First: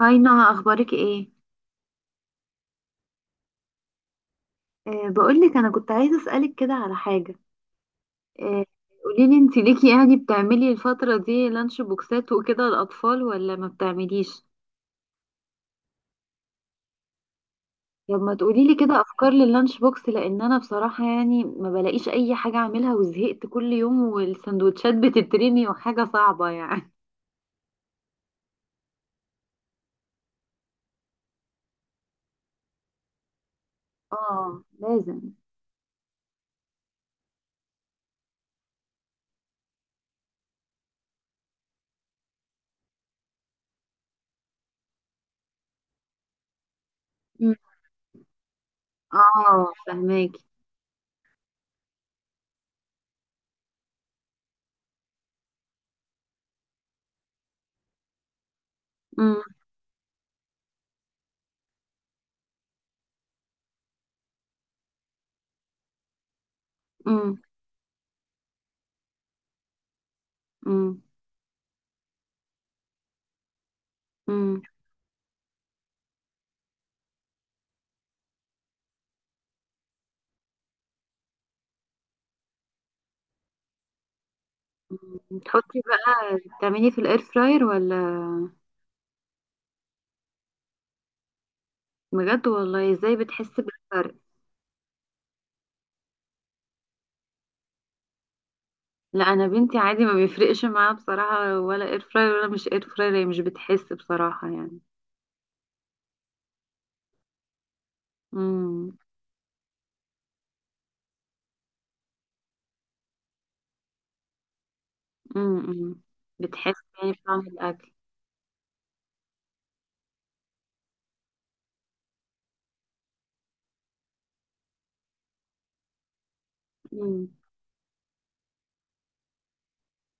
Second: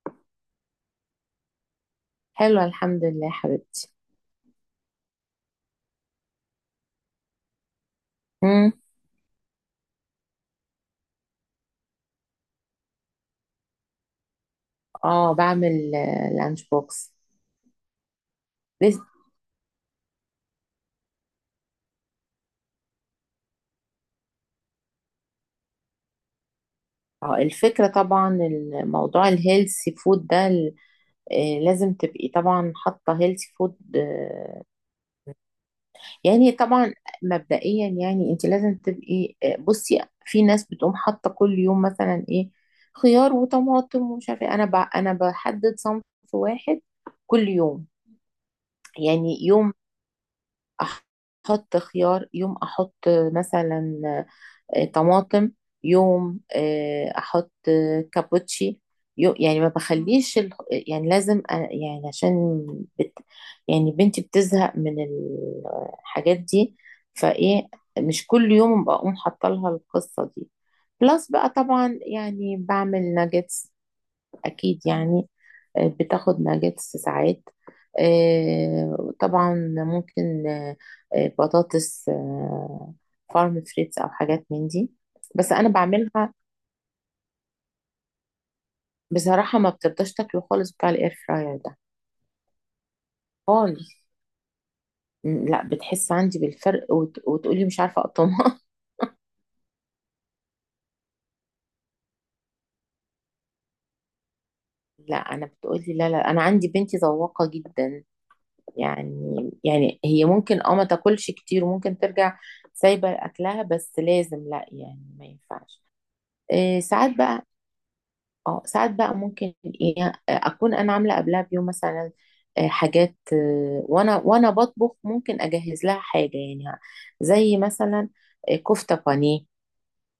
هاي نهى، اخبارك ايه؟ حلوة الحمد لله يا حبيبتي. بقولك انا كنت عايزه اسالك كده على حاجه. أه. مم. قوليلي، انت ليكي يعني بتعملي الفتره دي لانش بوكسات وكده للاطفال ولا ما بتعمليش؟ اه، بعمل لانش بوكس. طب ما تقوليلي كده لسه. افكار لللانش بوكس، لان انا بصراحه يعني ما بلاقيش اي حاجه اعملها وزهقت، كل يوم والسندوتشات بتترمي وحاجه صعبه يعني. اه، الفكرة طبعا الموضوع الهيلثي فود ده لازم تبقي طبعا حاطة هيلثي فود. اه، لازم. يعني طبعا، مبدئيا يعني انت لازم تبقي. بصي، في ناس بتقوم حاطة كل يوم مثلا ايه، خيار وطماطم ومش عارفة ايه. انا بحدد صنف واحد كل مم. يوم. يعني اه، يوم فهماكي. احط خيار، يوم احط مثلا طماطم، يوم احط كابوتشي. مم. يعني ما بخليش يعني لازم يعني عشان بت... يعني بنتي بتزهق من الحاجات دي. مم. فايه، مش كل يوم بقوم حاطه لها القصه دي. مم. بلس بقى، طبعا يعني بعمل ناجتس مم. اكيد يعني. بتاخد ناجتس ساعات. طبعا، ممكن بطاطس، فارم فريتس او حاجات من دي بس انا تحطي بعملها. بقى، تعملي في الاير فراير ولا؟ بصراحه ما بترضاش تاكله خالص بتاع الاير فراير ده، بجد والله؟ ازاي بتحس خالص. بالفرق؟ لا، بتحس عندي بالفرق وتقولي مش عارفه اقطمها. لا، انا بنتي عادي ما بيفرقش معاها بصراحة، ولا اير فراير ولا مش اير فراير، هي مش بتحس بصراحة يعني. لا، انا بتقولي لا، لا، انا عندي بنتي ذواقه جدا. امم. يعني هي ممكن اه ما تاكلش كتير وممكن ترجع سايبه اكلها، بس لازم، لا يعني ما ينفعش. امم. بتحس إيه، يعني ساعات بطعم بقى. الاكل؟ اه، ساعات بقى ممكن ايه، اكون انا عامله قبلها بيوم مثلا حاجات، وانا بطبخ ممكن اجهز لها حاجه يعني، امم. زي مثلا كفته بانيه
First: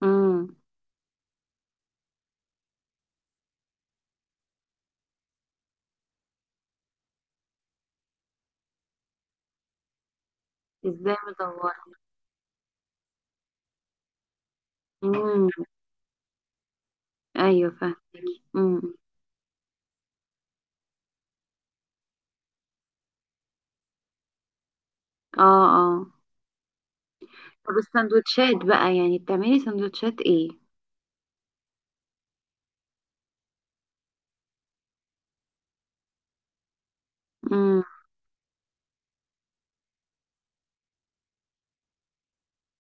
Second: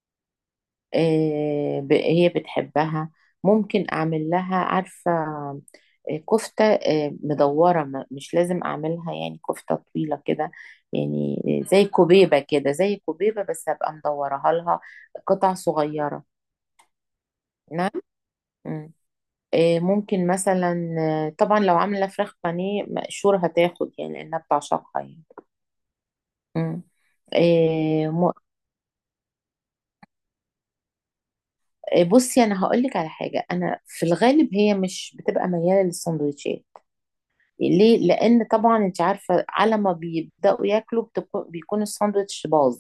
امم. آه، هي بتحبها. ممكن اعمل لها، عارفه، كفته مدوره، مش لازم اعملها يعني كفته طويله كده. ازاي يعني مدورة؟ زي كوبيبه كده، زي كوبيبه، بس هبقى مدورها لها امم. قطع صغيره. ايوه، نعم. فاهمك. امم. ممكن مثلا طبعا لو عاملة فراخ بانيه مقشور هتاخد يعني، لأنها بتعشقها يعني. اه. اه. مم. طب آه، م- السندوتشات بقى، يعني بتعملي سندوتشات ايه؟ بصي، أنا هقولك على حاجة. أنا في الغالب هي مش بتبقى ميالة للسندوتشات. امم. ليه؟ لأن طبعا أنت عارفة على ما بيبدأوا ياكلوا بيكون الساندوتش باظ.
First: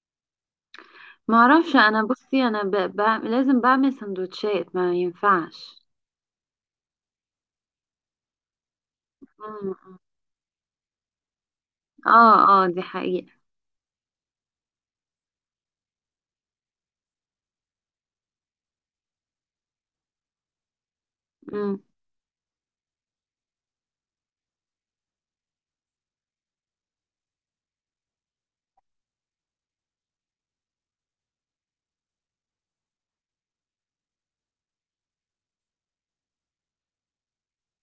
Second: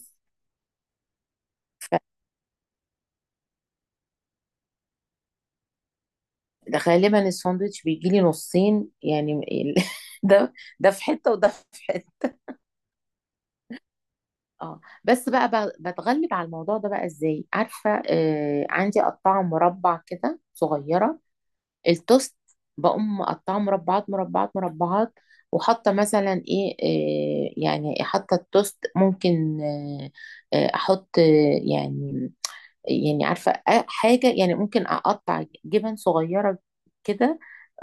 ما اعرفش، انا بصي انا لازم بعمل سندوتشات، ما ينفعش. فغالبا الساندوتش بيجيلي نصين يعني. امم. ده ده في حتة وده في حتة. اه، اه، دي حقيقة. اه، بس بقى بتغلب على الموضوع ده بقى ازاي؟ عارفه، آه، عندي قطعه مربع كده صغيره، التوست، بقوم مقطعه مربعات مربعات مربعات، وحاطه مثلا ايه، آه يعني، حاطه التوست ممكن آه، احط آه، يعني عارفة، حاجة يعني ممكن أقطع جبن صغيرة كده،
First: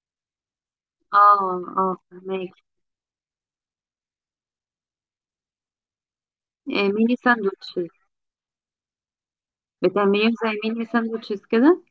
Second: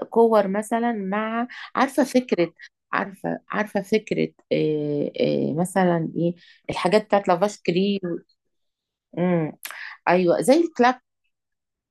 كور مثلا، مع، اه، اه، عارفة فهماك. فكرة، عارفة فكرة إيه، إيه مثلا إيه، الحاجات ميني بتاعت لافاش ساندوتشز. كريم. مم. بتعمليهم أيوة، زي زي ميني الكلاب، ساندوتشز كده؟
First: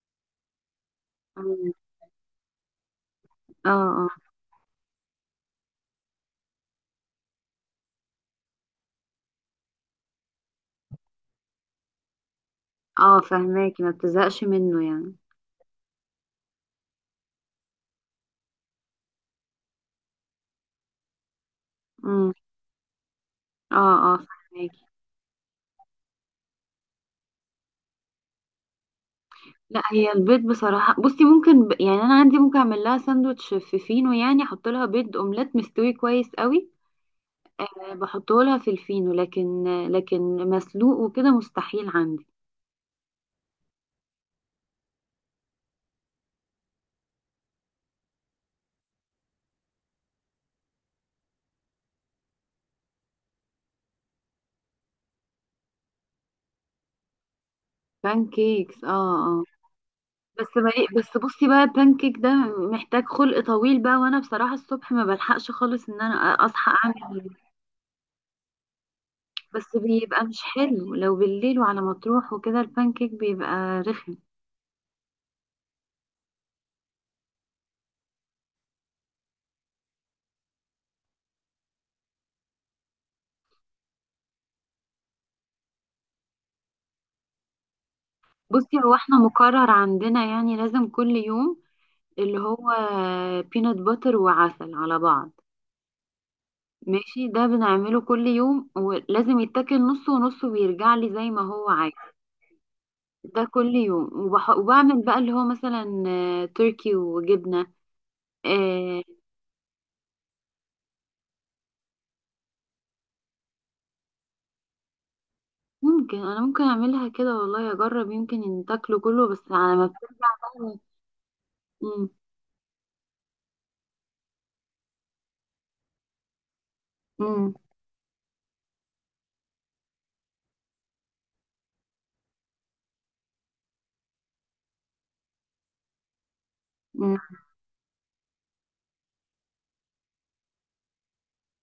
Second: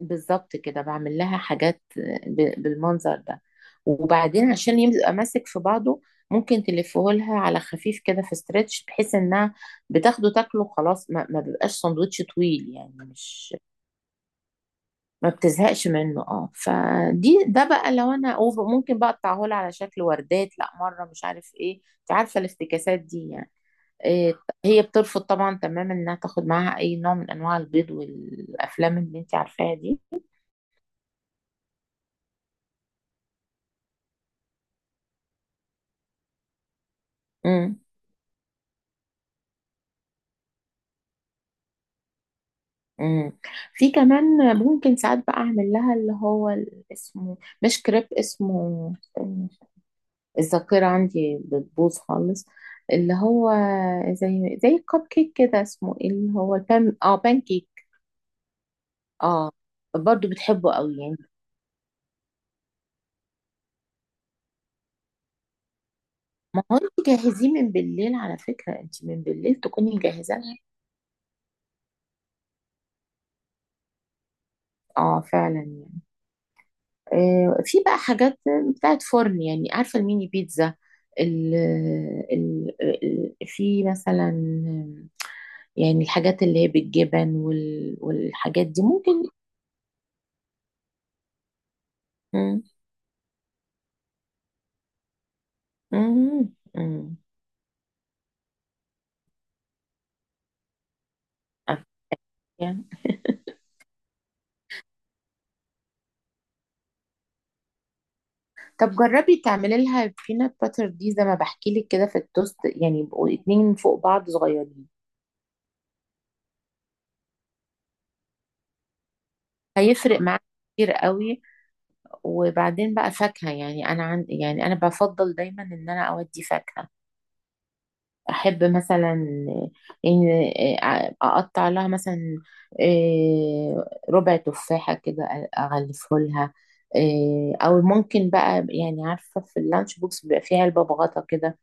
بالظبط كده بعمل لها مم. حاجات بالمنظر ده. اه، اه، وبعدين عشان يبقى ماسك في بعضه، ممكن تلفه لها على خفيف كده في استرتش، بحيث انها بتاخده تاكله خلاص، ما بيبقاش سندوتش طويل يعني، اه، مش فهماكي. ما بتزهقش منه يعني. ما بتزهقش منه. اه، فدي ده بقى لو انا أوفر، ممكن بقى اقطعهولها على شكل وردات لا مره مش عارف ايه. انت امم. عارفه الافتكاسات دي يعني. اه، اه، إيه. هي فهماكي. بترفض طبعا تماما انها تاخد معاها اي نوع من انواع البيض والافلام اللي انت عارفاها لا، دي. هي البيض بصراحة بصي، ممكن يعني انا عندي، ممكن اعمل لها ساندوتش في فينو، يعني احط لها بيض اومليت مستوي كويس قوي. امم. بحطه لها في الفينو، لكن مسلوق وكده مستحيل عندي. امم. في كمان ممكن ساعات بقى اعمل لها اللي هو اسمه مش كريب، اسمه، استني، الذاكره عندي بتبوظ خالص، اللي هو زي الكب كيك كده، اسمه ايه اللي هو البان. اه، بان كيك. بانكيكس. اه. اه. اه، برضو بس بتحبه مالي، قوي بس يعني. بصي بقى البانكيك ده محتاج خلق طويل بقى، وانا بصراحة الصبح ما بلحقش خالص ان انا ما اصحى هو انت اعمل. جهزيه من بالليل على فكرة، انت من بالليل بس تكوني بيبقى مجهزة مش لها. حلو لو بالليل، وعلى ما تروح وكده البانكيك بيبقى رخم. اه فعلا يعني. في بقى حاجات بتاعت فرن، يعني عارفة الميني بيتزا، ال في مثلا، يعني الحاجات اللي هي بالجبن والحاجات بصي دي هو احنا ممكن. مقرر عندنا يعني لازم كل يوم اللي مم. هو بينات باتر وعسل على بعض. مم. مم. ماشي، ده بنعمله كل يوم ولازم يتاكل نص ونص ويرجع لي زي ما هو عايز. يعني ده كل يوم وبعمل بقى اللي هو مثلا تركي وجبنة. طب آه، جربي تعملي لها بينات باتر دي زي ما بحكي لك كده في التوست، يعني يبقوا اتنين فوق بعض صغيرين، ممكن انا ممكن اعملها كده والله، اجرب يمكن ان تاكله كله، بس على ما هيفرق بترجع معاك بقى. كتير قوي. امم. وبعدين بقى فاكهة يعني، أنا يعني أنا بفضل دايما إن أنا أودي فاكهة. امم. أحب مثلا إن أقطع لها مثلا إيه، ربع تفاحة كده أغلفه لها أمم. إيه، أو ممكن بقى يعني، عارفة في اللانش بوكس بيبقى فيها علبة بغطا كده،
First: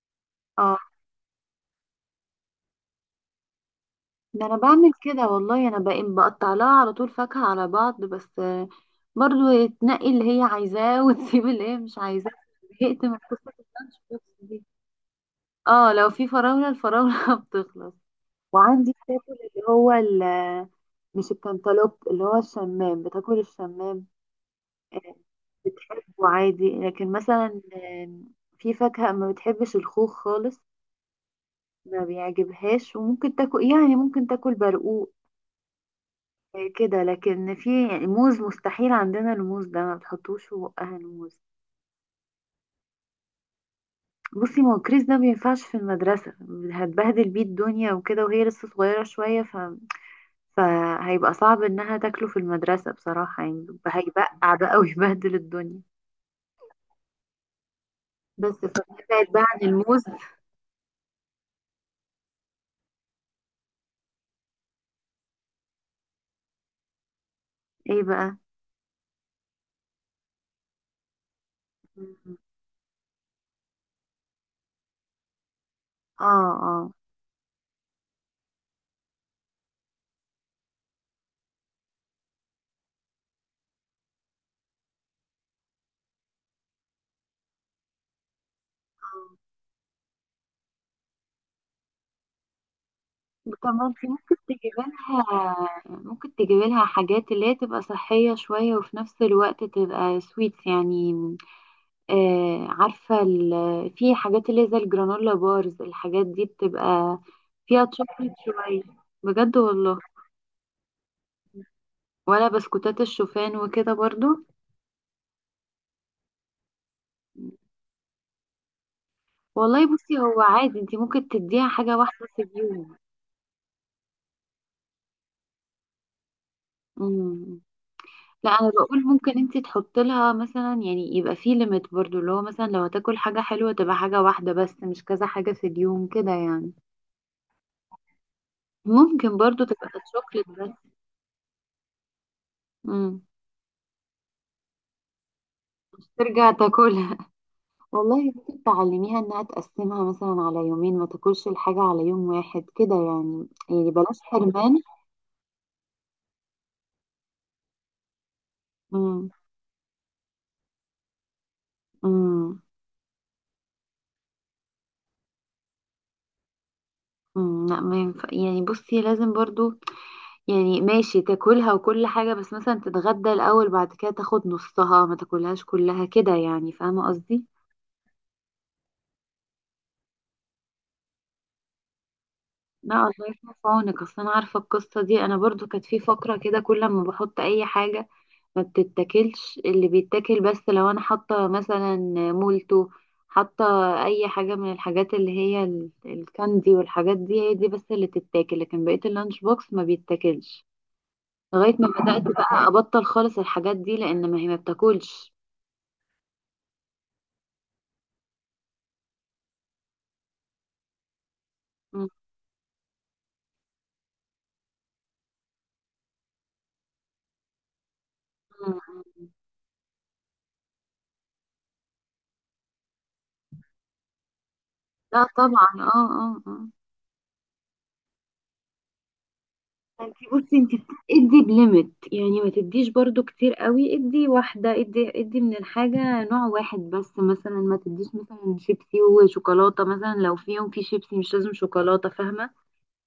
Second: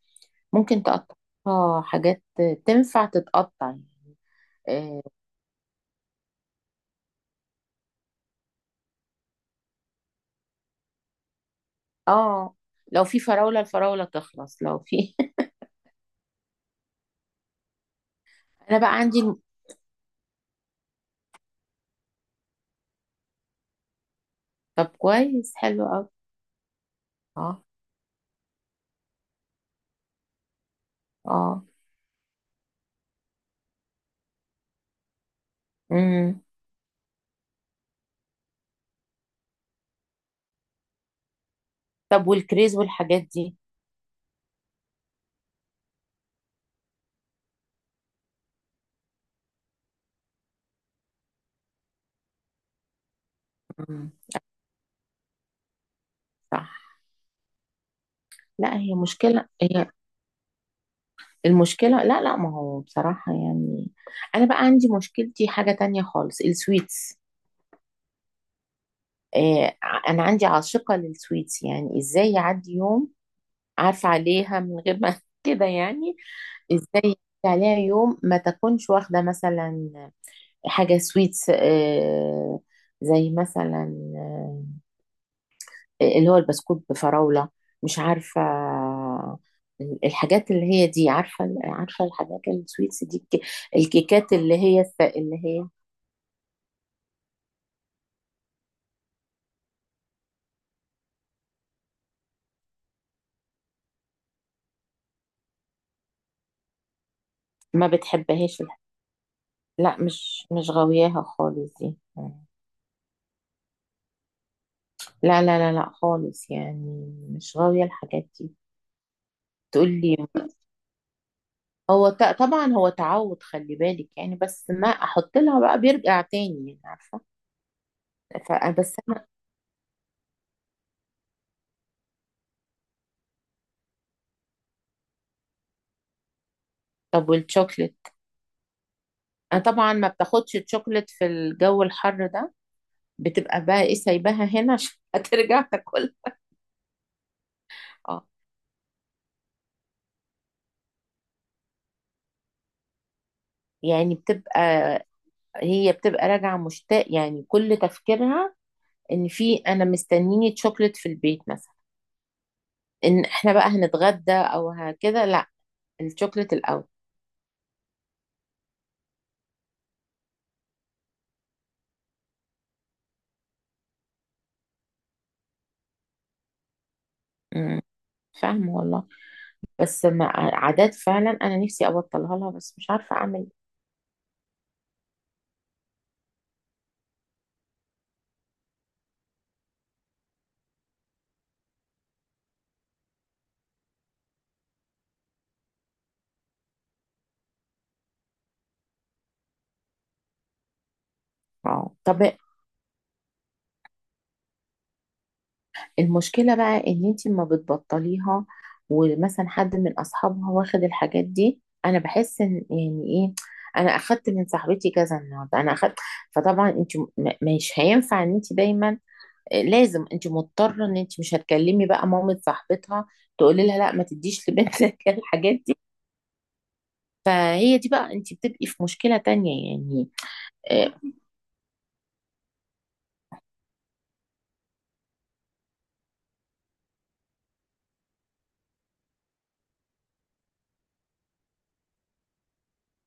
اه، ممكن تقطعها حاجات تنفع تتقطع يعني ده انا بعمل إيه. كده والله، انا بقطع لها على طول فاكهة على بعض بس برضو تنقي اللي هي عايزاه وتسيب اللي هي مش عايزاه. اه، لو زهقت من في قصة فراولة اللانش الفراولة بوكس تخلص، دي. لو في اه، لو في فراولة، الفراولة بتخلص. انا بقى وعندي عندي، بتاكل اللي هو مش الكنتالوب اللي هو الشمام، بتاكل الشمام. طب آه، كويس حلو قوي. بتحبه عادي، لكن مثلا اه. في فاكهة ما بتحبش، الخوخ خالص اه. ما بيعجبهاش، وممكن تاكل يعني ممكن تاكل برقوق. امم. كده، لكن في يعني موز، مستحيل عندنا الموز ده، ما بتحطوش في بقها الموز. طب والكريز والحاجات دي. بصي ما هو كريس ده ما ينفعش في المدرسة. هتبهدل بيه الدنيا وكده، وهي لسه صغيرة شوية فهيبقى صعب انها تاكله في المدرسة بصراحة يعني، امم. هيبقع بقى ويبهدل الدنيا. صح. بس لا هي فبعد بقى مشكلة، عن هي الموز. المشكلة، لا لا، ما هو بصراحة يعني، أنا بقى عندي مشكلتي حاجة تانية خالص، السويتس. ايه؟ أنا عندي عاشقة للسويتس. يعني بقى. إزاي يعدي يوم عارفة عليها من غير ما كده يعني. اه. اه. إزاي يعدي عليها يوم ما تكونش واخدة مثلا حاجة سويتس، زي مثلا اللي هو البسكوت بفراولة، مش عارفة الحاجات اللي هي دي، عارفة الحاجات السويتس دي، وكمان في الكيكات ممكن اللي تجيب هي اللي لها، هي ممكن تجيب لها حاجات اللي هي تبقى صحية شوية وفي نفس الوقت تبقى سويتس يعني. عارفة في حاجات اللي هي زي الجرانولا بارز، الحاجات دي بتبقى فيها ما تشوكلت بتحبهاش. شوية. بجد لا، والله؟ مش غاوياها خالص دي. ولا بسكوتات الشوفان وكده برضو؟ لا لا لا لا خالص، يعني مش غاوية الحاجات دي. تقول والله بصي، لي، هو عادي، انتي ممكن تديها حاجة هو واحدة في طبعا هو اليوم. تعود، خلي بالك يعني، بس ما احط لها بقى بيرجع تاني يعني عارفه. مم. لا، ف- انا بس بقول انا، ممكن انت تحط لها مثلا يعني يبقى في ليميت برضو، اللي هو مثلا لو هتاكل حاجة حلوة تبقى حاجة واحدة بس، مش كذا حاجة في اليوم كده يعني. طب والشوكليت، ممكن انا برضو تبقى طبعا ما شوكليت بتاخدش بس. الشوكليت في الجو الحر ده، امم. بتبقى بقى ايه سايباها هنا عشان هترجع مش تاكل. ترجع تاكلها؟ والله اه، ممكن تعلميها انها تقسمها مثلا على يومين، ما تاكلش الحاجة على يوم واحد كده يعني يعني بلاش بتبقى، حرمان. هي بتبقى راجعه مشتاق يعني، كل تفكيرها ان امم. في انا مستنيني تشوكلت في البيت مثلا، امم. ان احنا بقى هنتغدى او هكذا، لا الشوكلت الاول. أمم. لا، ما ينفع يعني، بصي لازم برضو، يعني ماشي تاكلها وكل حاجة، بس مثلا تتغدى الأول بعد كده تاخد نصها، ما تاكلهاش كلها كده يعني. فاهمة قصدي؟ امم. فاهمه والله، بس ما عادات فعلا، انا نفسي ابطلها لها بس مش لا، الله عارفه اعمل يكون إيه. في عونك، اصل انا عارفه القصه دي، انا برضو كانت في فقره كده كل ما بحط اي حاجه ما بتتاكلش، اللي بيتاكل بس لو انا حاطه مثلا مولتو، حاطه اي حاجه من الحاجات اللي هي الكاندي والحاجات دي، هي دي بس اللي تتاكل، لكن بقيه اللانش بوكس ما بيتاكلش لغايه ما اه طب، بدات بقى ابطل خالص الحاجات دي، لان ما هي ما بتاكلش. المشكلة بقى ان انتي ما بتبطليها، ومثلا حد من اصحابها واخد الحاجات دي، انا بحس ان يعني ايه، انا اخدت من صاحبتي كذا، النهارده انا اخدت، فطبعا انت مش هينفع ان انت دايما مم. آه، لازم انت مضطرة، ان انت مش هتكلمي بقى مامة صاحبتها تقولي لها لا ما تديش لبنتك لا الحاجات طبعا. دي. اه، اه، اه. فهي دي بقى، انت بتبقي في مشكلة تانية يعني. انت بصي، انت آه، ادي بليمت يعني، ما تديش برضو كتير قوي، ادي واحدة، ادي ادي من الحاجة نوع واحد بس، مثلا ما تديش مثلا شيبسي وشوكولاتة، مثلا لو في يوم في شيبسي مش لازم شوكولاتة، فاهمة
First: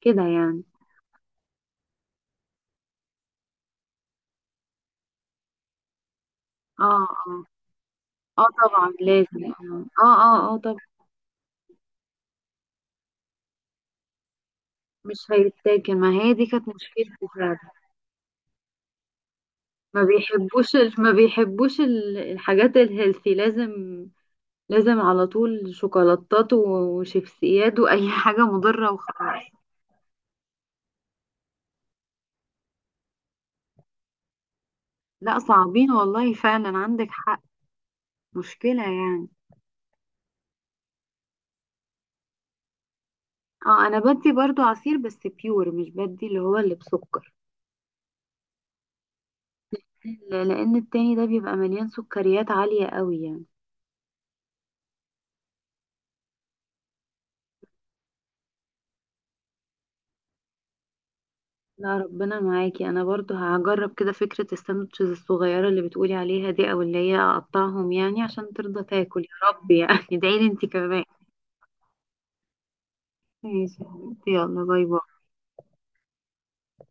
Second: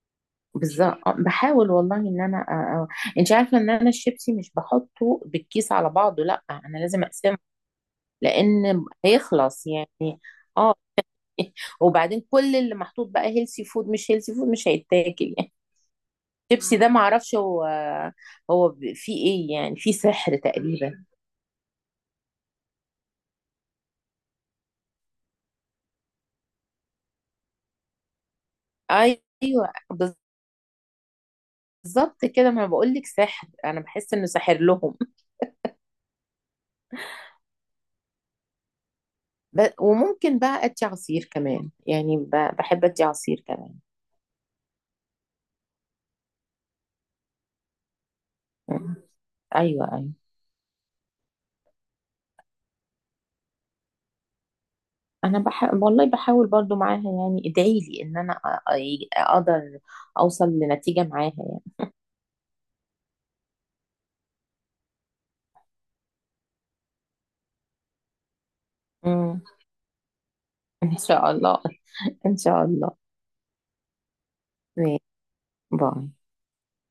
كده يعني. بالظبط. بحاول والله ان انا. انت عارفه ان انا الشيبسي مش بحطه بالكيس على بعضه، لا انا لازم اه، اقسمه اه، اه، لان طبعا لازم. هيخلص اه، اه، يعني. اه، اه، اه. طبعا. وبعدين كل اللي محطوط بقى هيلسي فود مش هيلسي فود مش مش هيتاكل يعني. هيتاكل، ما هي دي كانت الشيبسي ده ما مشكلتي اعرفش، فعلا. هو، فيه ايه يعني، فيه ما سحر بيحبوش ال- تقريبا. ما بيحبوش ال- الحاجات الهيلثي لازم، لازم على طول شوكولاتات وشيبسيات واي حاجه مضره وخلاص. ايوه، بالظبط كده، ما بقول لك سحر، انا بحس انه ساحر لهم. لا، صعبين والله، فعلا عندك حق. مشكله يعني. وممكن بقى ادي عصير كمان يعني، بحب ادي عصير كمان. اه، انا بدي برضو عصير، بس بيور مش بدي اللي هو اللي بسكر. ايوه، ايوه. لان التاني ده بيبقى مليان سكريات عاليه قوي يعني. انا والله بحاول برضو معاها يعني، ادعي لي ان انا اقدر اوصل لنتيجة معاها يعني. لا، ربنا معاكي، انا برضو هجرب كده فكره الساندوتشز الصغيره اللي بتقولي عليها دي، او اللي هي اقطعهم يعني، عشان ترضى تاكل مم. يا رب يعني. ادعيلي انت ان كمان. شاء الله. ان شاء الله. ماشي يا حبيبتي، يلا، باي ماشي. باي. باي.